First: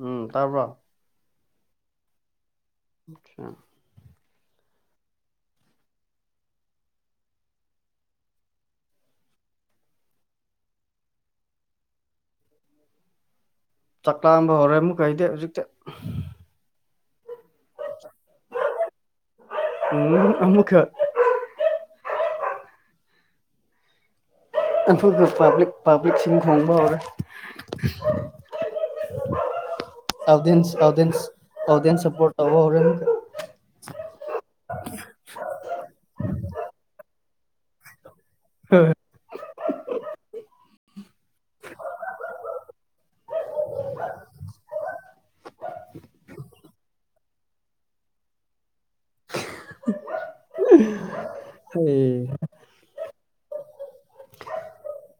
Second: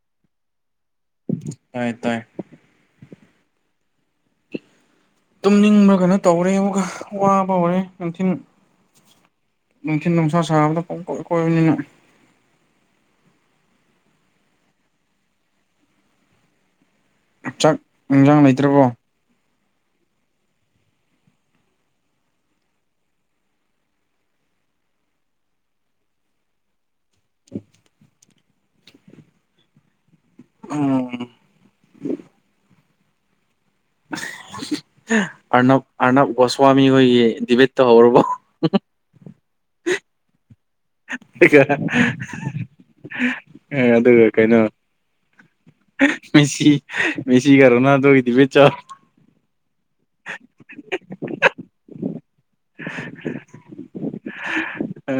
ꯎꯝ ꯇꯥꯕꯔꯣ ꯇꯥꯏ ꯇꯥꯏ ꯑꯝ ꯇꯨꯝꯅꯤꯡꯕꯒꯅ ꯇꯧꯔꯦ ꯑꯃꯨꯛꯀꯥ ꯋꯥꯕ ꯍꯧꯔꯦ ꯅꯨꯡꯊꯤꯟ ꯅꯨꯡꯊꯤꯜ ꯅꯨꯡꯁꯥ ꯁꯥꯕꯗ ꯄꯥꯡꯀꯣꯏ ꯀꯣꯏꯕꯅꯤꯅꯥ ꯆꯥꯛꯂꯥꯝꯕ ꯍꯧꯔꯦ ꯑꯃꯨꯛꯀ ꯑꯩꯗꯤ ꯍꯧꯖꯤꯛꯇ ꯆꯥꯛ ꯏꯟꯁꯥꯡ ꯂꯩꯇ꯭ꯔꯕꯣ ꯎꯝ ꯑꯃꯃꯨ ꯈ ꯑꯩꯈꯣꯏꯒꯤ ꯄꯕ꯭ꯂꯤ ꯄꯕ꯭ꯂꯤꯛꯁꯤꯡ ꯈꯣꯡꯕ ꯍꯧꯔꯦ ꯑꯣꯗꯤꯑꯦꯟꯁ ꯑꯣꯗꯤꯑꯦꯟꯁ ꯎꯝ ꯑꯣꯗꯤꯑꯦꯟꯁ ꯁꯄꯣꯔꯠ ꯇꯧꯕ ꯍꯧꯔꯦ ꯑꯃꯨꯛꯀ ꯑꯔꯅꯕ ꯑꯔꯅꯕ ꯒꯣꯁ꯭ꯋꯥꯃꯤ ꯍꯣꯏꯒꯤ ꯗꯤꯕꯦꯗꯇꯣ ꯍꯧꯔꯕꯣ ꯎꯝ ꯑꯗꯨꯒ ꯀꯩꯅꯣ ꯃꯦꯁꯤ ꯃꯦꯁꯤꯒ ꯔꯣꯅꯥꯜꯗꯣ ꯒꯥꯒꯤ ꯗꯤꯕꯦꯠ ꯆꯥꯎ ꯍꯩ ꯑ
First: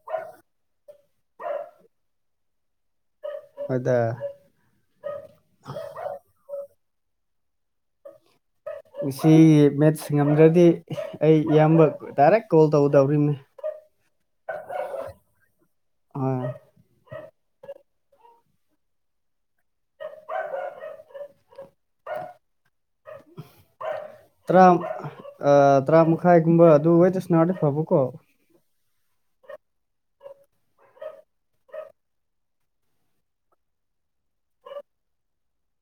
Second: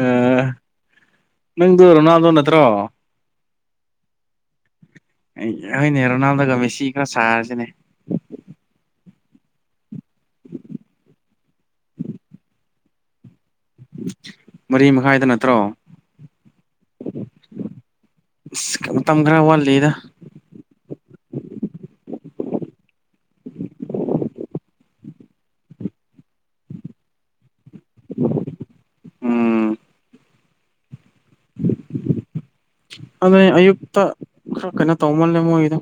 ꯅꯪꯗꯨ ꯔꯣꯅꯥꯜꯗꯣ ꯅꯠꯇ꯭ꯔꯣ ꯑꯗ ꯑꯩ ꯍꯣꯏꯅꯦ ꯔꯣꯅꯥꯜꯗꯣꯒ ꯃꯦꯁꯤꯒ ꯁꯥꯔꯥꯁꯤꯅꯦ ꯉꯁꯤꯒꯤ ꯃꯦꯠꯁ ꯉꯝꯗ꯭ꯔꯗꯤ ꯑꯩ ꯏꯌꯥꯝꯕ ꯗꯥꯏꯔꯦꯛ ꯀꯣꯜ ꯇꯧꯗꯕꯤꯅꯦ ꯃꯔꯤ ꯃꯈꯥꯏꯗ ꯅꯠꯇ꯭ꯔꯣ ꯑꯥ ꯃꯇꯝ ꯈꯔ ꯋꯥꯠꯂꯤꯌꯦꯗꯥ [inaudible] ꯇꯔꯥ ꯑ ꯇꯔꯥ ꯃꯈꯥꯏꯒꯨꯝꯕ ꯑꯗꯨ ꯋꯥꯏꯗ ꯁꯥꯟꯅꯔꯗꯤ ꯐꯕꯀꯣ ꯎꯝ [unintelligible] ꯑꯗꯨ ꯑꯌꯨꯛꯇ ꯈꯔ ꯀꯩꯅꯣ ꯇꯧꯃꯜꯂꯦ ꯃꯣꯏꯒꯤꯗꯣ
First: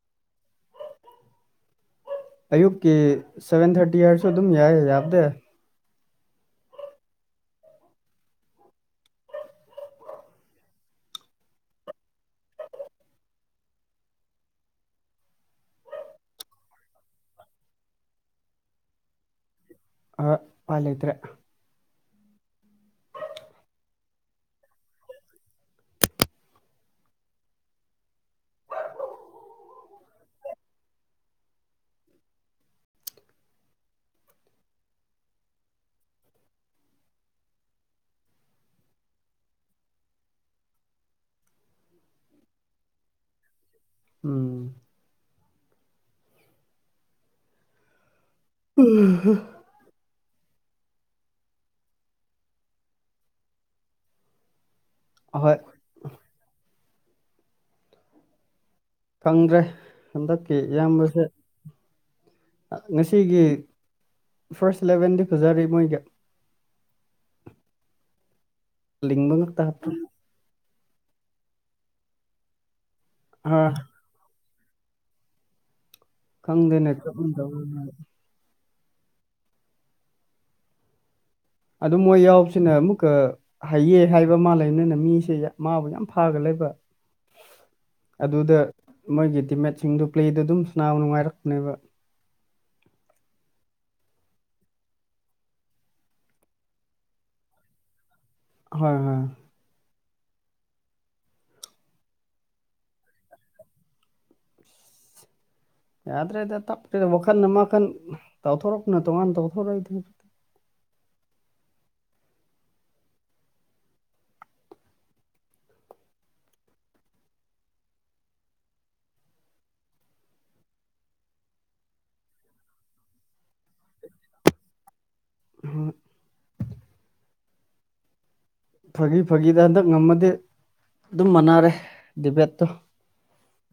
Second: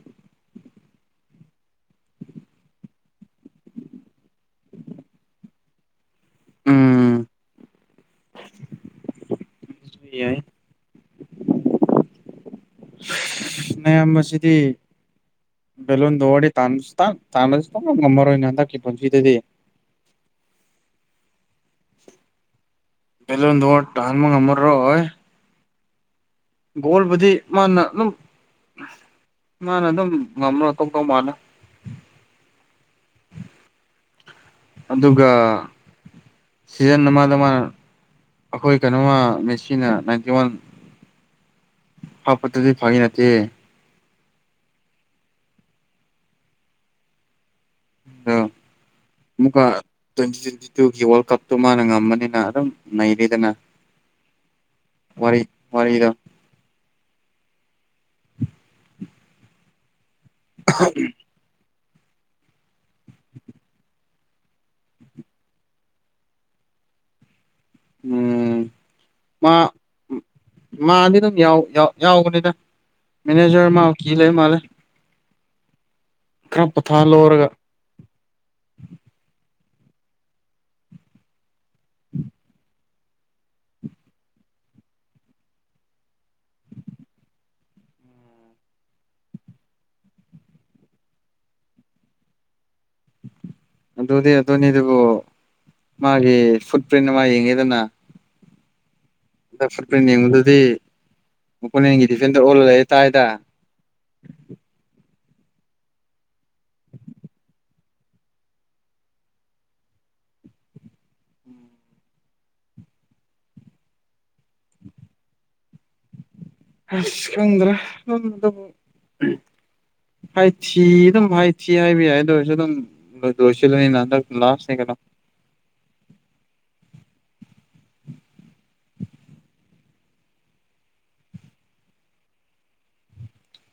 ꯑꯌꯨꯛꯀꯤ ꯁꯦꯚꯦꯟ ꯊꯥꯔꯇꯤ ꯍꯥꯏꯔꯁꯨ ꯑꯗꯨꯝ ꯌꯥꯏ ꯌꯥꯕꯗꯤ [inaudible] ꯌꯥꯌꯦ ꯅꯌꯥꯝꯕꯁꯤꯗꯤ ꯕꯦꯂꯣꯟ ꯗꯣꯔ ꯗ ꯇꯥꯟꯕꯁꯨ ꯇꯥꯛ ꯇꯥꯟꯕꯁꯨ ꯉꯝꯃꯔꯣꯏꯅꯦ ꯍꯟꯗꯛꯀꯤ ꯄꯨꯟꯁꯤꯗꯗꯤ ꯑ ꯄꯥꯏꯂꯩꯇ꯭ꯔꯦ ꯕꯦꯂꯣꯟ ꯗꯣꯔ ꯇꯥꯝꯕ ꯉꯝꯃꯔꯣꯏ ꯒꯣꯜꯕꯨꯗꯤ ꯃꯥꯅ ꯑꯗꯨꯝ ꯃꯥꯅ ꯑꯗꯨꯝ ꯉꯝꯅ ꯇꯧꯇꯧꯃꯥꯜꯂꯦ [inaudible] ꯑꯗꯨꯒ ꯁꯤꯖꯟ ꯑꯃꯗ ꯃꯥ ꯑꯩꯈꯣꯏ ꯀꯩꯅꯣꯃ ꯃꯦꯁꯤꯅ ꯅꯥꯏꯟꯇꯤ ꯋꯥꯟ ꯍꯥꯄꯠꯇꯗꯤ ꯐꯒꯤ ꯅꯠꯇꯦ ꯎꯝ ꯑꯗꯣ ꯎꯝ ꯑꯃꯨꯛꯀ ꯇ꯭ꯋꯦꯟꯇꯤ ꯇ꯭ꯋꯦꯟꯇꯤ ꯇꯨꯒꯤ ꯋꯥꯔꯜ ꯀꯞꯇꯨ ꯃꯥꯅ ꯉꯝꯕꯅꯤꯅ ꯑꯗꯨꯝ ꯅꯩꯔꯤꯗꯅ ꯑꯍꯣꯏ ꯃꯔꯤꯗ ꯈꯪꯗ꯭ꯔꯦ ꯍꯟꯗꯛꯀꯤ ꯏꯌꯥꯝꯕꯁꯦ ꯉꯁꯤꯒꯤ ꯐꯥꯔꯁ ꯂꯂꯦꯚꯦꯟꯗꯤ ꯐꯖꯔꯤ ꯃꯣꯏꯒ [inaudible] ꯎꯝ ꯃꯥ [inaudible] ꯃꯥꯗꯤ ꯑꯗꯨꯝ ꯌꯥꯎꯕꯅꯤꯗ ꯑ ꯃꯦꯅꯦꯖꯔ ꯃꯥ ꯀꯤ ꯂꯩ ꯃꯥꯜꯂꯦ ꯈꯔ ꯈꯪꯗꯦꯅ ꯆꯗ ꯄꯣꯊꯥꯍꯜꯂꯧꯔꯒ ꯑꯗꯨ ꯃꯣꯏ ꯌꯥꯎꯕꯁꯤꯅꯦ ꯑꯃꯨꯛ ꯍꯩꯌꯦ ꯍꯥꯏꯕ ꯃꯥꯜ ꯂꯩꯕꯅꯤꯅ ꯃꯤꯁꯦ ꯃꯥꯕꯨ ꯌꯥꯝ ꯐꯒ ꯂꯩꯕ [inaudible] ꯑꯗꯨꯗ ꯃꯣꯏꯒꯤ ꯇꯤꯝꯃꯦꯠꯁꯤꯡꯗꯨ ꯄ꯭ꯂꯦꯗꯨ ꯑꯗꯨꯝ ꯁꯅꯥꯎ ꯅꯨꯡꯉꯥꯏꯔꯛꯄꯅꯦꯕ [inaudible] ꯑꯗꯨꯗꯤ ꯑꯗꯨꯅꯤ ꯑꯗꯨꯕꯨ ꯃꯥꯒꯤ ꯐꯨꯠꯄ꯭ꯔꯤꯟ ꯃꯥ ꯌꯦꯡꯉꯦꯗꯅ ꯍꯣꯏ ꯍꯣꯏ ꯑꯗ ꯐꯨꯠꯕꯜ ꯌꯦꯡꯕꯨꯗꯨꯗꯤ ꯃꯄꯣꯟꯒꯤ ꯗꯤꯐꯦꯟꯗ ꯑꯣꯜꯂꯛꯦ ꯇꯥꯏꯗ [inaudible] ꯌꯥꯗ꯭ꯔꯦꯗ ꯇꯞꯄ꯭ꯔꯦꯗ ꯋꯥꯈꯜꯅ ꯃꯈꯈꯟ ꯇꯥꯎꯊꯣꯔꯛꯄꯅ ꯇꯣꯉꯥꯟꯅ ꯇꯧꯊꯣꯔꯛꯏꯗ ꯍꯥꯏ [inaudible] ꯈꯁꯀꯗ꯭ꯔ ꯍꯥꯏꯁꯤ ꯑꯗꯨꯝ ꯍꯥꯏꯁꯤꯤ ꯍꯥꯏꯕ ꯌꯥꯏꯗ ꯑꯣꯏꯔꯁꯨ ꯑꯗꯨꯝ ꯗꯣꯁꯤꯅꯤ ꯅ ꯂꯥꯁꯅꯤ ꯀꯩꯅꯣ [inaudible] ꯐꯥꯒꯤ ꯐꯥꯒꯤꯗ ꯍꯟꯗꯛ ꯉꯝꯃꯗꯤ ꯑꯗꯨꯝ ꯃꯥꯟꯅꯔꯦ ꯗꯤꯕꯦꯠꯇꯣ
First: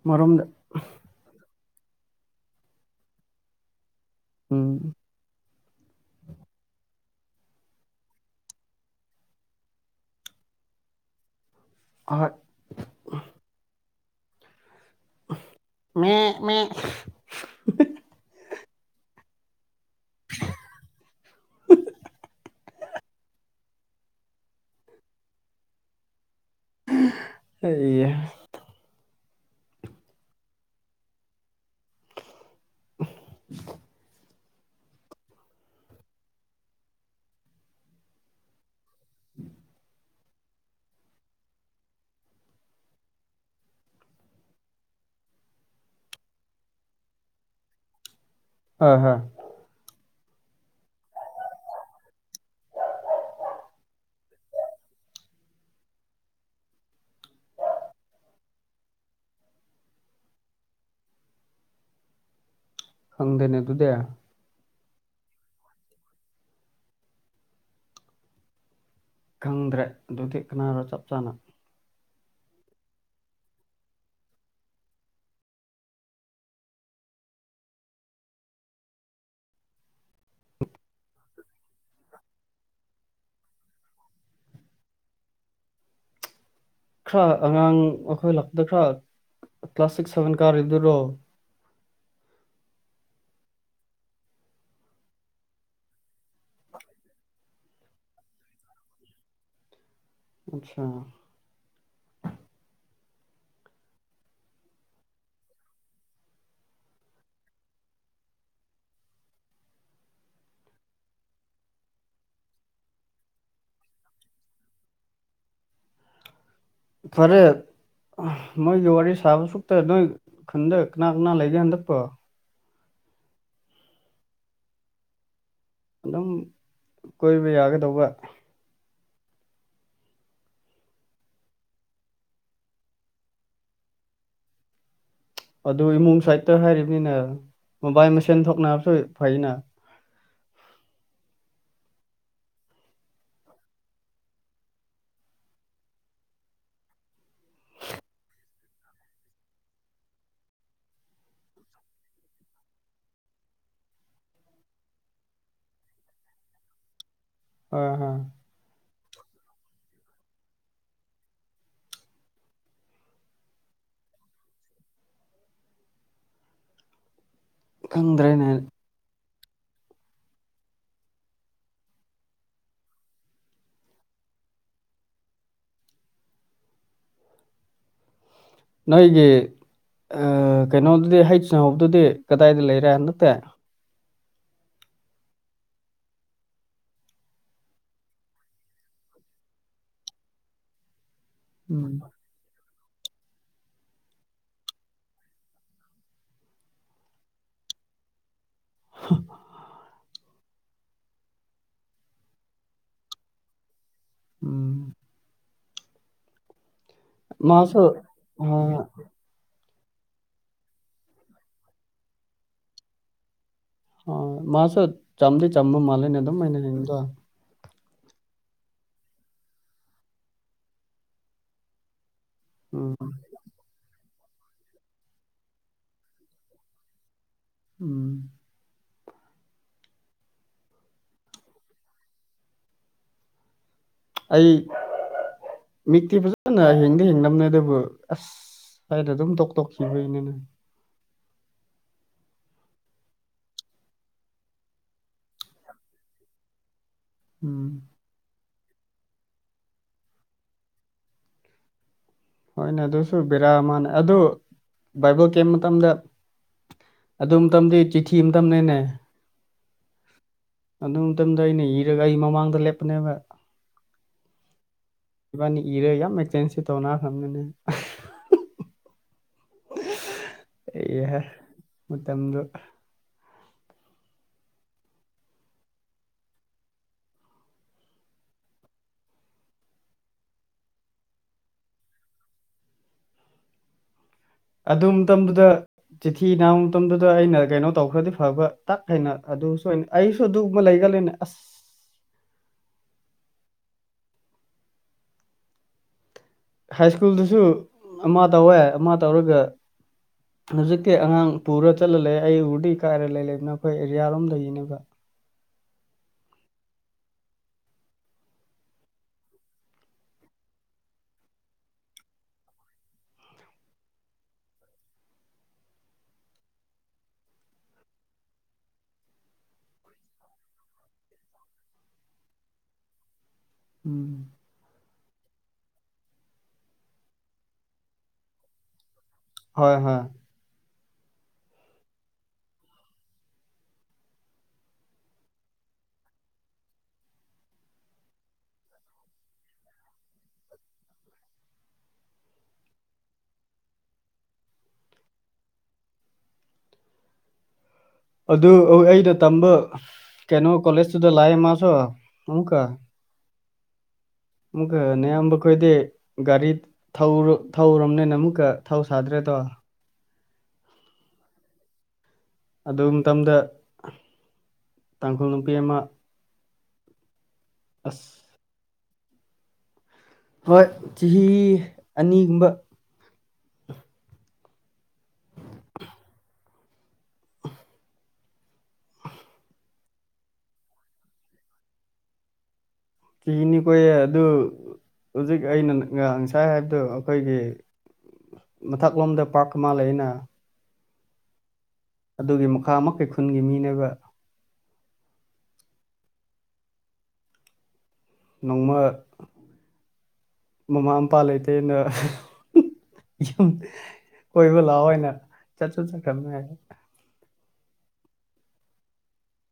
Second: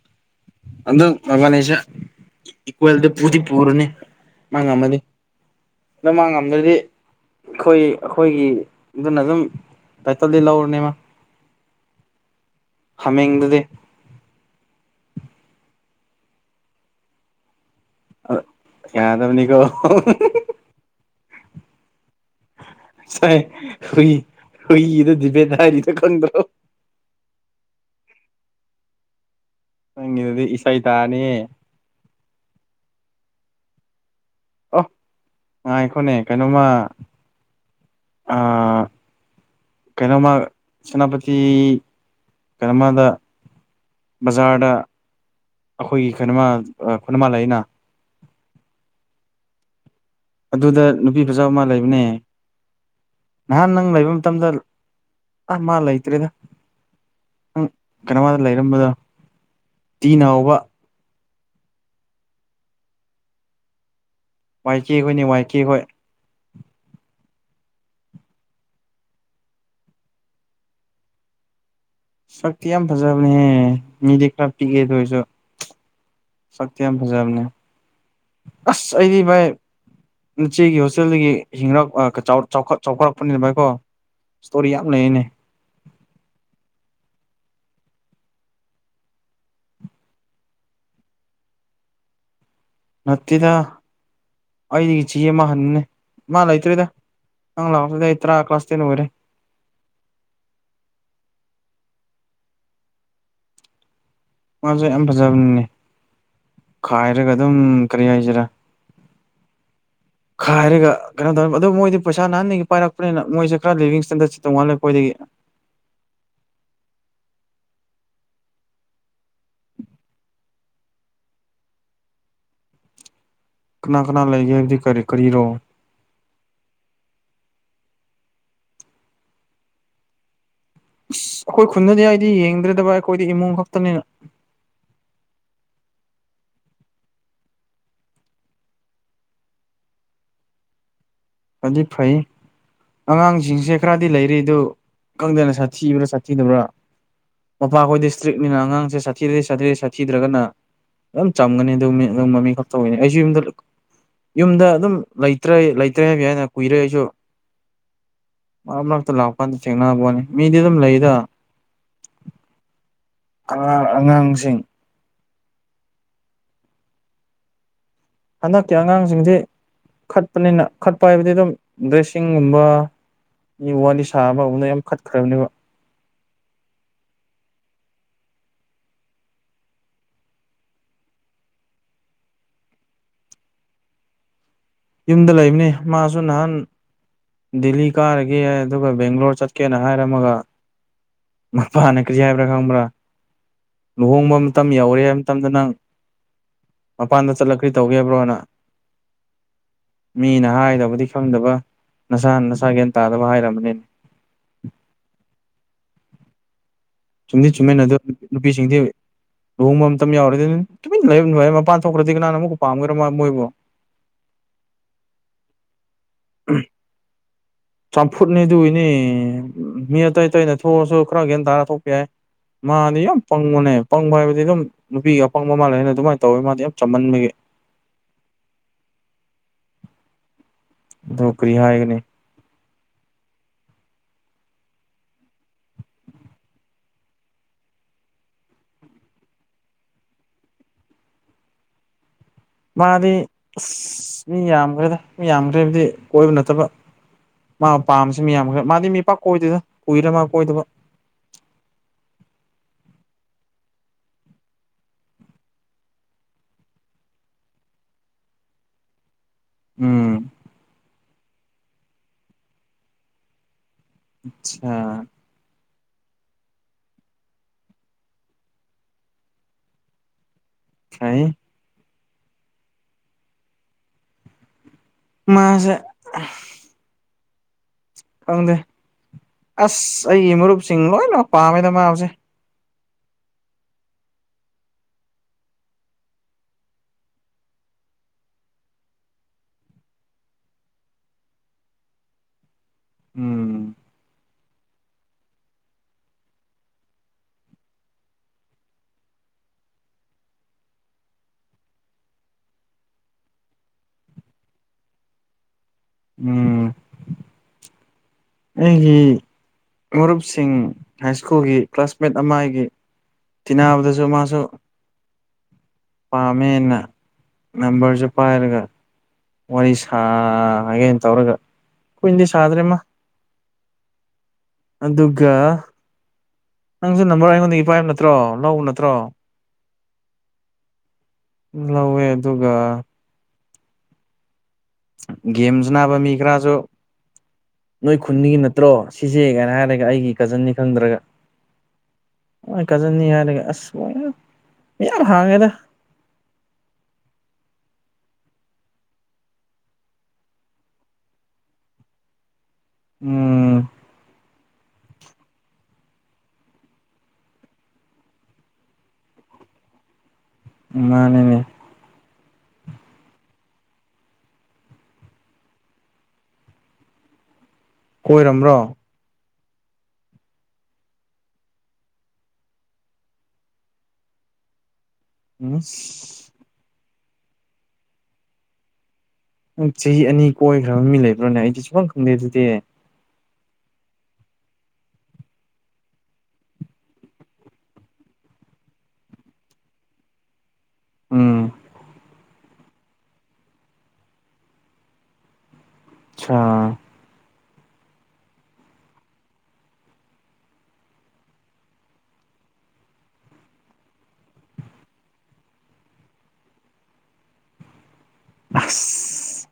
ꯃꯔꯝꯗ ꯑꯗ ꯃꯉ ꯂꯩꯁ ꯏꯀꯋꯦꯜꯗ ꯄ ꯄꯨꯊ ꯄꯔꯅꯤ ꯎꯝ ꯃꯥꯉꯥꯝꯃꯗꯤ ꯑ ꯃꯥꯉꯥꯃꯗꯤ ꯑꯩꯈꯣꯏ ꯑꯩꯈꯣꯏꯒꯤ ꯑꯗꯨꯅ ꯑꯗꯨꯝ ꯇꯥꯏꯇꯜꯗꯤ ꯂꯧꯔꯨꯅꯦꯃ ꯍꯣꯏ ꯍꯥꯃꯦꯡꯗꯗꯤ [inaudible] ꯑ ꯌꯥꯗꯕꯅꯤꯀꯣ ꯁꯥꯏ ꯍꯨꯏ ꯍꯨꯏꯗ ꯕ ꯊꯔꯤꯗ ꯀꯗꯣ [inaudible] ꯍꯪꯗ꯭ꯔꯗꯤ ꯏꯁꯥꯏ ꯇꯅꯦ [inaudible] ꯑꯣ ꯉꯥꯏꯈꯣꯅꯦ ꯀꯩꯅꯣꯃ ꯑ ꯀꯩꯅꯣꯃ ꯁꯦꯅꯥꯄꯇꯤ ꯀꯩꯅꯣꯃꯗ ꯕꯖꯥꯔꯗ ꯑꯩꯈꯣꯏꯒꯤ ꯀꯩꯅꯣꯃ ꯈꯨꯅꯃꯥ ꯂꯩꯅ ꯑ ꯍꯥ ꯑꯗꯨꯗ ꯅꯨꯄꯤ ꯐꯆꯥ ꯑꯃ ꯂꯩꯕꯅꯦ ꯅꯍꯥꯟ ꯅꯪ ꯂꯩꯕ ꯃꯇꯝꯗ ꯑ ꯃꯥ ꯂꯩꯇ꯭ꯔꯦꯗ ꯅꯪ ꯀꯩꯅꯣꯗ ꯂꯩꯔꯝꯕꯗꯣ ꯇꯤ ꯅꯥ ꯍꯥꯎꯕ ꯈꯪꯗꯦꯅꯦ ꯇꯨꯗ ꯋꯥꯏꯀꯦ ꯍꯣꯏꯅꯦ ꯋꯥꯏꯀꯦ ꯍꯣꯏ ꯈꯪꯗ꯭ꯔꯦ ꯑꯗꯨꯗꯤ ꯀꯅꯥꯅꯣ ꯆꯞ ꯆꯥꯅ ꯁꯛꯇꯤ ꯌꯥꯝ ꯐꯖꯕꯅꯦꯍꯦ ꯃꯤꯗꯤ ꯈꯔ ꯄꯤꯛꯒꯦꯗ ꯑꯣꯏꯁꯨ ꯁꯛꯇꯤ ꯌꯥꯝ ꯐꯖꯕꯅꯦ ꯑꯁ ꯑꯩꯗꯤ ꯚꯥꯏ ꯅꯆꯦꯒꯤ ꯍꯣꯁꯇꯦꯜꯗꯒꯤ ꯍꯤꯡꯉꯛ ꯆꯥꯎ ꯆꯥꯎꯈꯠꯂꯛꯄꯅꯤꯅ ꯚꯥꯏꯀꯣ ꯏꯁꯇꯣꯔꯤ ꯌꯥꯝ ꯂꯩꯅꯦ [unintelligible] ꯈꯔ ꯑꯉꯥꯡ ꯑꯩꯈꯣꯏ ꯂꯥꯛꯄꯗ ꯈꯔ ꯀ꯭ꯂꯥꯁ ꯁꯤꯛꯁ ꯁꯚꯦꯟ ꯀꯥꯔꯤꯗꯨꯔꯣ ꯅꯠꯇꯦꯗ ꯑꯩꯗꯤ ꯆꯤꯃ ꯍꯅꯤꯦ ꯃꯥ ꯂꯣꯏꯇꯔꯤꯗ ꯅꯪ ꯂꯥꯥꯛꯄꯗ ꯑꯩ ꯇꯔꯥ ꯀ꯭ꯂꯥꯁ ꯇꯦꯟ ꯂꯣꯏꯔꯦ ꯑꯠꯆꯥ ꯃꯥꯁꯨ ꯌꯥꯝ ꯐꯖꯕꯅꯤꯅꯦ ꯈꯥꯏꯔꯒ ꯑꯗꯨꯝ ꯀꯔꯤ ꯍꯥꯏꯁꯤꯔꯥ [unintelligible] ꯈꯥꯏꯔꯒ ꯀꯩꯅꯣ ꯇꯧꯅꯤ ꯑꯗ ꯃꯣꯏꯗꯤ ꯄꯩꯁꯥ ꯍꯥꯟꯗꯒꯤ ꯄꯥꯏꯔꯛꯄꯅꯤꯅ ꯃꯣꯏꯁꯦ ꯈꯔ ꯂꯤꯕꯤꯡ ꯏꯁꯇꯦꯟꯗꯔꯠꯦ ꯇꯣꯡꯉꯜꯂꯦ ꯑꯩꯣꯏꯗꯒꯤ ꯈꯔꯦ ꯅꯣꯏꯒꯤ ꯋꯥꯔꯤ ꯁꯥꯕ ꯁꯨꯛꯇ ꯅꯣꯏ ꯈꯨꯟꯗ ꯀꯅꯥ ꯀꯅꯥ ꯂꯩꯒꯦ ꯍꯟꯗꯛꯄꯣ ꯀꯅꯥ ꯀꯅꯥ ꯂꯩꯒꯦ ꯍꯥꯌꯕꯗꯤ ꯀꯔꯤ ꯀꯔꯤ ꯔꯣ ꯑꯗꯨꯝ ꯀꯣꯏꯕ ꯌꯥꯒꯗꯧꯕ ꯑꯁ ꯑꯩꯈꯣꯏ ꯈꯨꯟꯗꯗꯤ ꯑꯩꯗꯤ ꯌꯦꯡꯗ꯭ꯔꯦꯗꯕ ꯑꯩꯈꯣꯏꯗꯤ ꯏꯃꯨꯡ ꯈꯛꯇꯅꯤꯅ ꯑꯗꯨ ꯏꯃꯨꯡ ꯁꯥꯏꯠꯇ ꯍꯥꯏꯔꯤꯕꯅꯤꯅꯦ ꯃꯣꯕꯥꯏ ꯃꯁꯦꯟ ꯊꯣꯛꯅꯕꯁꯨ ꯐꯩꯅ ꯐꯗꯤ ꯐꯥꯏ ꯑꯉꯥꯡꯁꯤꯡꯁꯦ ꯈꯔꯗꯤ ꯂꯩꯔꯤꯗꯨ ꯀꯪꯗꯅ ꯁꯥꯊꯤꯕ꯭ꯔꯥ ꯁꯥꯊꯤꯕ꯭ꯔꯥ ꯃꯄꯥꯈꯣꯏ ꯗꯤ ꯏꯁꯇ꯭ꯔꯤꯛꯅꯤꯅ ꯑꯉꯥꯡꯁꯦ ꯁꯥꯊꯤꯗꯗꯤ ꯁꯥꯊꯤꯔꯩ ꯁꯥꯊꯤꯗ꯭ꯔꯒꯅ ꯌꯥꯝ ꯆꯝꯒꯅꯤ ꯑꯗꯨ ꯃꯃꯤ ꯈꯛꯇ ꯑꯣꯏꯒꯅꯤ ꯑꯩꯁꯨ ꯌꯨꯝꯗ ꯌꯨꯝꯗ ꯑꯗꯨꯝ ꯂꯩꯇ꯭ꯔꯦ ꯂꯩꯇ꯭ꯔꯦ ꯍꯥꯏꯕ ꯌꯥꯏꯅ ꯀꯨꯏꯔꯦ ꯑꯩꯁꯨ ꯍꯣꯌ ꯍꯥꯥ ꯃꯔꯛꯇ ꯂꯥꯛꯄꯀꯥꯟꯗ ꯊꯦꯡꯅꯕꯅꯤ ꯃꯤꯗꯤ ꯑꯗꯨꯝ ꯂꯩꯗ ꯑ ꯑꯉꯥꯡꯁꯤꯡ ꯈꯪꯗ꯭ꯔꯦꯅꯦ ꯁꯤꯡꯗꯤ ꯈꯠꯄꯅꯤꯅ ꯈꯠꯄ ꯍꯥꯏꯕꯗꯤ ꯑꯗꯨꯝ ꯗ꯭ꯔꯦꯁꯤꯡꯒꯨꯝꯕ ꯃꯤ ꯋꯥꯅꯤ ꯁꯥ ꯑꯃ ꯎꯅ ꯌꯥꯝ ꯀꯠꯈ꯭ꯔꯕꯅꯦꯕ [unintelligible] ꯅꯣꯏꯒꯤ ꯀꯩꯅꯣꯗꯨꯗꯤ ꯍꯩ ꯅꯍꯧꯕꯗꯨꯗꯤ ꯀꯗꯥꯏꯗ ꯂꯩꯔꯦ ꯅꯠꯇꯦ ꯌꯨꯝꯗ ꯂꯩꯕꯅꯤ ꯃꯥꯁꯨ ꯅꯍꯥꯟ ꯗꯦꯜꯂꯤ ꯀꯥꯔꯒꯦ ꯑꯗꯨꯒ ꯕꯦꯡꯒ꯭ꯂꯣꯔ ꯆꯠꯀꯦꯅ ꯍꯥꯏꯔꯝꯃꯒ ꯎꯝ ꯃꯄꯥꯅ ꯀꯔꯤ ꯍꯥꯏꯕꯔ ꯈꯪꯕ꯭ꯔꯥ ꯂꯨꯍꯣꯡꯕ ꯃꯇꯝ ꯌꯧꯔꯦ ꯍꯥꯏꯕ ꯃꯇꯝꯗ ꯅꯪ ꯃꯄꯥꯟꯗ ꯆꯠꯂ ꯀꯔꯤ ꯇꯧꯒꯦꯕ꯭ꯔꯣꯅ [unintelligible] ꯃꯤꯅ ꯍꯥꯏꯗꯕꯨꯗꯤ ꯈꯪꯗꯕ ꯅꯁꯥꯅ ꯅꯁꯥ ꯒ꯭ꯌꯥꯟ ꯇꯥꯗꯕ ꯍꯥꯏꯔꯔꯕꯅꯤꯅꯦ ꯎꯝ ꯆꯨꯝꯗꯤ ꯆꯨꯝꯃꯤꯟꯅ ꯃꯥꯁꯨ ꯑꯗꯨ ꯍꯣꯏ ꯅꯨꯄꯤꯁꯤꯡꯗꯤ ꯂꯨꯍꯣꯡꯕ ꯃꯇꯝ ꯌꯥꯎꯔꯗꯤ ꯇꯨꯃꯤꯟꯅ ꯂꯩꯔꯝ ꯂ ꯃꯄꯥꯟ ꯊꯣꯛꯈ꯭ꯔꯗꯤ ꯀꯅꯥꯅ ꯑꯃꯨꯛꯀ ꯄꯥꯝꯈ꯭ꯔꯥ ꯃꯣꯏꯕꯨ ꯍ ꯃꯥꯁꯨ ꯆꯝꯗꯤ ꯆꯝꯕ ꯃꯥꯂꯦꯅꯦ ꯑꯗꯨꯝꯥꯏꯩꯅꯣ ꯆꯝꯐꯨꯠꯅꯤ ꯑꯗꯨꯒꯤꯅꯤ ꯃꯤ ꯑꯇꯩ ꯑꯇꯩꯅ ꯊꯣꯛꯑꯁꯨ ꯈꯔ ꯒꯌꯥꯟ ꯇꯥꯔ ꯊꯣꯛꯄ ꯌꯥꯏ ꯎꯝ ꯃꯥꯅꯤ ꯌꯥꯝ ꯄꯪꯕꯅꯦ ꯑꯄꯪꯕ ꯍꯥꯏꯕꯗꯤ ꯑꯗꯨꯝ ꯅꯨꯄꯤꯒ ꯑꯄꯪꯕ ꯃꯥꯜꯂꯦꯅ ꯑꯗꯨꯃꯥꯏꯅ ꯇꯧꯋꯤ ꯃꯥꯗꯤ ꯌꯥꯝ ꯆꯝꯃꯟꯕꯒꯦ ꯎꯝ ꯅꯧꯀꯔꯤ ꯍꯥꯏꯒꯅꯤ ꯑꯩ ꯃꯤꯛꯇꯤ ꯐꯖꯅ ꯍꯤꯡꯗ ꯍꯤꯡꯅꯕꯅꯦ ꯑꯗꯨꯕꯨ ꯑꯁ ꯁꯗ ꯑꯗꯨꯝ ꯇꯣꯛ ꯇꯣꯛꯈꯤꯕꯒꯤꯅꯤꯅꯦ ꯃꯥꯗꯤ ꯑꯁ ꯃꯤ ꯌꯥꯝꯈ꯭ꯔꯦꯗ ꯃꯤ ꯌꯥꯝꯈ꯭ꯔꯦ ꯍꯥꯏꯕꯗꯤ ꯀꯣꯏꯕ ꯅꯠꯇꯕ ꯎꯝ ꯃꯥ ꯄꯥꯝꯁꯦ ꯃꯤꯌꯥꯝꯈ ꯃꯥꯗꯤ ꯃꯤ ꯄ ꯀꯣꯏꯗꯣꯏꯗ ꯀꯨꯏꯗꯃ ꯀꯣꯏꯗꯕ ꯍꯣꯏꯅꯦ ꯑꯗꯨꯁꯨ ꯕꯦꯔꯥ ꯃꯥꯅꯦ ꯑꯗꯨ ꯕꯥꯏꯕꯜ ꯀꯦꯝ ꯃꯇꯝꯗ ꯑꯗꯨꯝ ꯇꯝꯗꯤ ꯆꯤꯊꯤ ꯑꯃꯇꯅꯦꯅꯦ ꯎꯝ ꯑꯗꯨ ꯃꯇꯝꯗ ꯑꯩꯅ ꯏꯔꯒ ꯑꯩ ꯃꯃꯥꯡꯗ ꯂꯦꯞꯄꯅꯦꯕ ꯑꯆꯥ ꯏꯕꯥꯅꯤ ꯏꯔꯒ ꯌꯥꯝ ꯑꯦꯛꯆꯦꯟꯁꯤ ꯇꯧꯅ ꯈꯪꯗꯨꯅꯦ ꯏ ꯐꯩ ꯃꯇꯝꯗꯨ ꯃꯥꯁ ꯈꯪꯗꯦ ꯑꯁ ꯑꯩ ꯃꯔꯨꯞꯁꯤꯡ ꯂꯣꯏꯅꯃꯛ ꯄꯥꯝꯃꯦꯗ ꯃꯥꯁꯦ ꯑꯗꯨ ꯃꯇꯝꯗꯨꯗ ꯆꯤꯊꯤ ꯅꯥꯕ ꯃꯇꯝꯗꯨꯗ ꯑꯩꯅ ꯀꯩꯅꯣ ꯇꯧꯈ꯭ꯔꯗꯤ ꯐꯕ ꯇꯥꯛ ꯍꯥꯏꯅ ꯑꯗꯨꯁꯨ ꯑꯩꯁꯨ ꯑꯗꯨꯒꯕ ꯂꯩ ꯆꯂꯅ ꯑꯁ ꯎꯝ ꯍꯥꯏ ꯁ꯭ꯀꯨꯜꯗꯨꯁꯨ ꯑꯃ ꯇꯧꯋꯦ ꯑꯃ ꯇꯧꯔꯒ ꯍꯧꯖꯤꯛꯇꯤ ꯑꯉꯥꯡ ꯄꯨꯔ ꯆꯠꯂ ꯂꯩ ꯑꯩ ꯎꯔꯗꯤ ꯀꯥꯏꯔ ꯂꯩꯕꯅ ꯑꯩꯈꯣꯏ ꯑꯦꯔꯤꯌꯥꯔꯣꯝꯗꯒꯤꯅꯦꯕ ꯎꯝ ꯑꯩꯒꯤ ꯃꯔꯨꯞꯁꯤꯡ ꯍꯥꯏ ꯁ꯭ꯀꯨꯜꯒꯤ ꯀ꯭ꯂꯥꯁꯃꯦꯠ ꯑꯃ ꯑꯩꯒꯤ ꯇꯤꯟꯅꯕꯗꯁꯨ ꯃꯥꯁꯨ ꯄꯥꯃꯦꯅ ꯅꯝꯕꯔꯁꯤꯞꯥꯏꯔꯒ ꯋꯥꯔꯤ ꯁꯥꯒꯦꯅ ꯇꯧꯔꯒ ꯀꯨꯏꯅꯗꯤ ꯁꯥꯗ꯭ꯔꯦꯃ ꯎꯝ ꯑꯗꯨꯒ ꯅꯪꯁꯨ ꯅꯝꯕꯔ ꯑꯩꯉꯣꯟꯗꯒꯤ ꯏꯄꯥꯥꯏꯕ ꯅꯠꯇ꯭ꯔꯣ ꯂꯧꯕ ꯅꯠꯇ꯭ꯔꯣ ꯍꯣꯏ ꯍꯣꯏ ꯂꯧꯋꯦ ꯑꯗꯨꯒ ꯒꯦꯝꯁ ꯅꯥꯕ ꯃꯤ ꯈꯔꯁꯨ ꯅꯣꯏ ꯈꯨꯟꯒꯤ ꯅꯠꯇ꯭ꯔꯣ ꯁꯤꯁꯦ ꯀꯥꯏꯅ ꯍꯥꯏꯔꯒ ꯑꯩꯒꯤ ꯀꯖꯟꯅꯤ ꯈꯪꯗ꯭ꯔꯒ ꯍꯣꯏ ꯀꯖꯟꯅꯤ ꯍꯥꯏꯔꯒꯦ ꯑꯁ ꯌꯥꯝ ꯍꯥꯡꯉꯦꯗ [unintelligible] ꯑꯗꯨ ꯑꯩꯅ ꯇꯝꯕ ꯀꯩꯅꯣ ꯀꯣꯂꯦꯖꯇꯨꯗ ꯂꯥꯛꯑꯦ ꯃꯥꯁꯨ ꯑꯃꯨꯛꯀ ꯎꯝ ꯑꯃꯨꯛꯀ ꯑꯌꯥꯝꯕ ꯈꯣꯏꯗꯤ ꯒꯥꯔꯤꯧ ꯊꯧꯔꯕꯅꯤꯅ ꯑꯃꯨꯛꯀ ꯊꯧ ꯁꯥꯗ꯭ꯔꯦ ꯇ ꯑ ꯃꯥꯅꯦꯅꯤꯅꯦ ꯑꯗꯨ ꯃꯇꯝꯗ ꯇꯥꯡꯈꯨꯜ ꯅꯨꯄꯤ ꯑꯃ ꯑꯁ ꯀꯣꯏꯔꯔꯕ꯭ꯔꯣ ꯍꯣꯏ ꯆꯍꯤ ꯑꯅꯤꯒꯨꯝꯕ ꯑ ꯆꯍꯤ ꯑꯅꯤ ꯀꯣꯏꯈ꯭ꯔꯕ ꯃꯤ ꯂꯩꯕ꯭ꯔꯣꯅꯦ ꯑꯩꯗꯤ ꯁꯨꯐꯝꯪ ꯈꯪꯗꯦ ꯑꯗꯨꯗꯤ ꯀꯤꯅꯤ ꯀꯣꯌꯦ ꯑꯗꯨ ꯍꯧꯖꯤꯛ ꯑꯩꯅ ꯉ ꯉꯁꯥꯏ ꯍꯥꯏꯕꯗꯨꯣ ꯑꯩꯈꯣꯏꯒꯤ ꯃꯊꯛ ꯂꯣꯝꯗ ꯄꯥꯔꯛ ꯑꯃ ꯂꯩ ꯑꯩꯅ ꯎꯝ ꯑꯗꯨꯒꯤ ꯃꯈꯥ ꯃꯈ ꯀꯩ ꯈꯨꯟꯒꯤ ꯃꯤꯅꯦꯒ ꯑꯥ ꯅꯣꯡꯃ ꯃꯃꯥ ꯃꯄꯥ ꯂꯩꯇꯦꯅ ꯌꯨꯝ ꯀꯣꯏꯕ ꯂꯥꯛꯑꯣꯏ ꯑꯣꯏꯅ ꯆꯠꯁꯨ ꯆꯠꯈ꯭ꯔꯅꯦ ꯍꯥꯏ ꯑꯁ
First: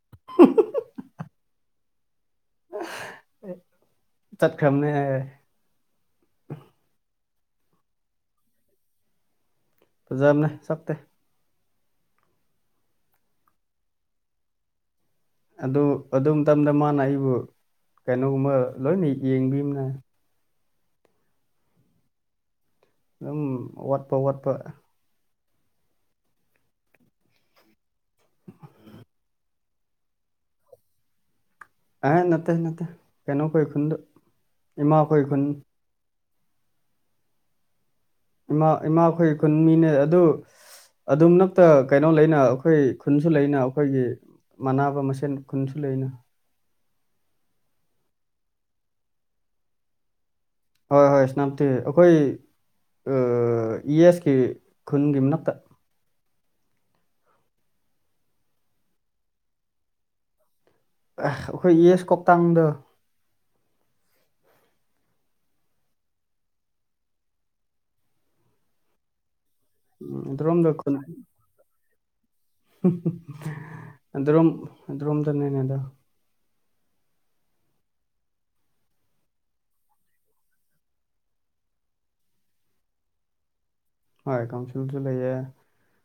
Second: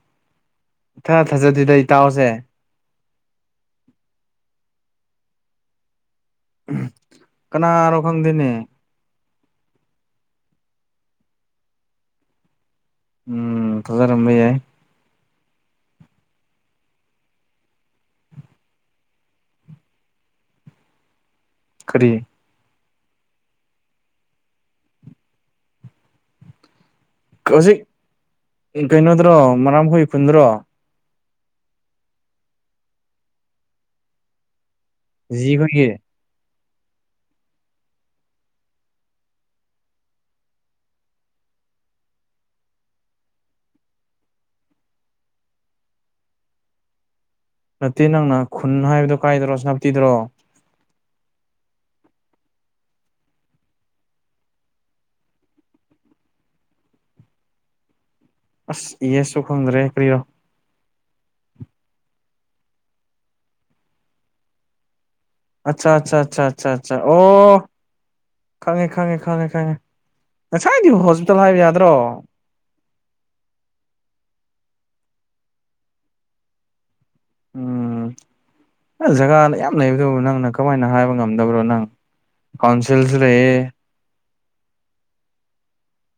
ꯏꯊꯥ ꯊꯥꯖꯗꯗ ꯏꯇꯥꯎꯁꯦ ꯆꯠꯈꯝꯅꯦ ꯍꯥꯏ ꯀꯅꯥꯅꯣ ꯈꯪꯗꯦꯅꯦ ꯐꯖꯕꯅꯦ ꯁꯛꯇꯇꯦ ꯎꯝ ꯊꯖꯔꯝꯕꯤ ꯌꯥꯏ ꯑꯗꯨ ꯑꯗꯨ ꯃꯇꯝꯗ ꯃꯥꯅ ꯑꯩꯕꯨ ꯀꯩꯅꯣꯒꯨꯝꯃ ꯂꯣꯏꯅ ꯌꯦꯡꯕꯤꯝꯅ ꯈꯔꯤ ꯑꯗꯨꯝ ꯋꯥꯠꯄ ꯋꯥꯠꯄ ꯍꯧꯖꯤꯛ ꯀꯩꯅꯣꯗ꯭ꯔꯣ ꯃꯔꯥꯡ ꯍꯨꯣꯏꯏ ꯐꯨꯟꯗ꯭ꯔꯣ ꯑꯦ ꯅꯠꯇꯦ ꯅꯠꯇꯦ ꯀꯩꯅꯣꯈꯣꯏ ꯈꯨꯟꯗ ꯏꯃꯥꯈꯣꯏ ꯈꯨꯟ ꯖꯤꯈꯣꯏꯒꯤ ꯏꯃꯥ ꯏꯃꯥꯈꯣꯏ ꯀꯨꯟ ꯃꯤꯅꯦ ꯑꯗꯨ ꯑꯗꯨꯝ ꯅꯛꯇ ꯀꯩꯅꯣ ꯂꯩꯅ ꯑꯩꯈꯣꯏ ꯈꯨꯟꯁꯨ ꯂꯩꯅ ꯑꯩꯈꯣꯏꯒꯤ ꯃꯅꯥꯅꯕ ꯃꯁꯦꯟ ꯈꯨꯟꯁꯨ ꯂꯩꯅ ꯅꯠꯇꯦ ꯅꯪꯅ ꯈꯨꯟ ꯍꯥꯏꯕꯗꯣ ꯀꯥꯏꯗ꯭ꯔꯣ ꯅꯅꯥꯞꯄꯤꯤꯗ꯭ꯔꯣ ꯍꯣꯏ ꯍꯣꯏ ꯏꯁꯅꯥꯝꯇꯤ ꯑꯩꯈꯣꯏ ꯑ ꯏꯁꯀꯤ ꯈꯨꯟꯒꯤ ꯅꯠꯇ ꯑꯁ ꯌꯦꯁꯨ ꯈꯪꯗ꯭ꯔꯦ ꯀ꯭ꯔꯤꯔꯣ ꯑꯩꯈꯣꯏ ꯑꯦꯁ ꯀꯧꯇꯥꯡꯗ ꯑꯆꯥ ꯑꯆꯥ ꯑꯆꯥ ꯑꯆꯥ ꯑꯆꯥ ꯑꯣ ꯈꯪꯉꯦ ꯈꯪꯉꯦ ꯈꯉꯦꯉꯦ ꯎꯝ ꯑꯗꯨꯔꯣꯝꯗ ꯉꯁꯥꯏꯗꯤ ꯍꯣꯁꯄꯤꯇꯥꯜ ꯍꯥꯏꯕ ꯌꯥꯗ꯭ꯔꯣ ꯑꯗꯨꯣꯝ ꯑꯣꯝꯗꯅꯦꯅꯦ ꯑꯗ [inaudible] ꯖꯒꯥꯗ ꯌꯥꯝ ꯂꯩꯕꯗꯨ ꯅꯪꯅ ꯀꯃꯥꯏꯅ ꯍꯥꯏꯕ ꯉꯝꯗꯕ꯭ꯔꯣ ꯅꯪ ꯀꯥꯎꯣꯟꯁꯤꯜꯁ ꯂꯩ ꯍꯣꯏ ꯀꯥꯎꯟꯁꯤꯜꯁꯨ ꯂꯩꯌꯦ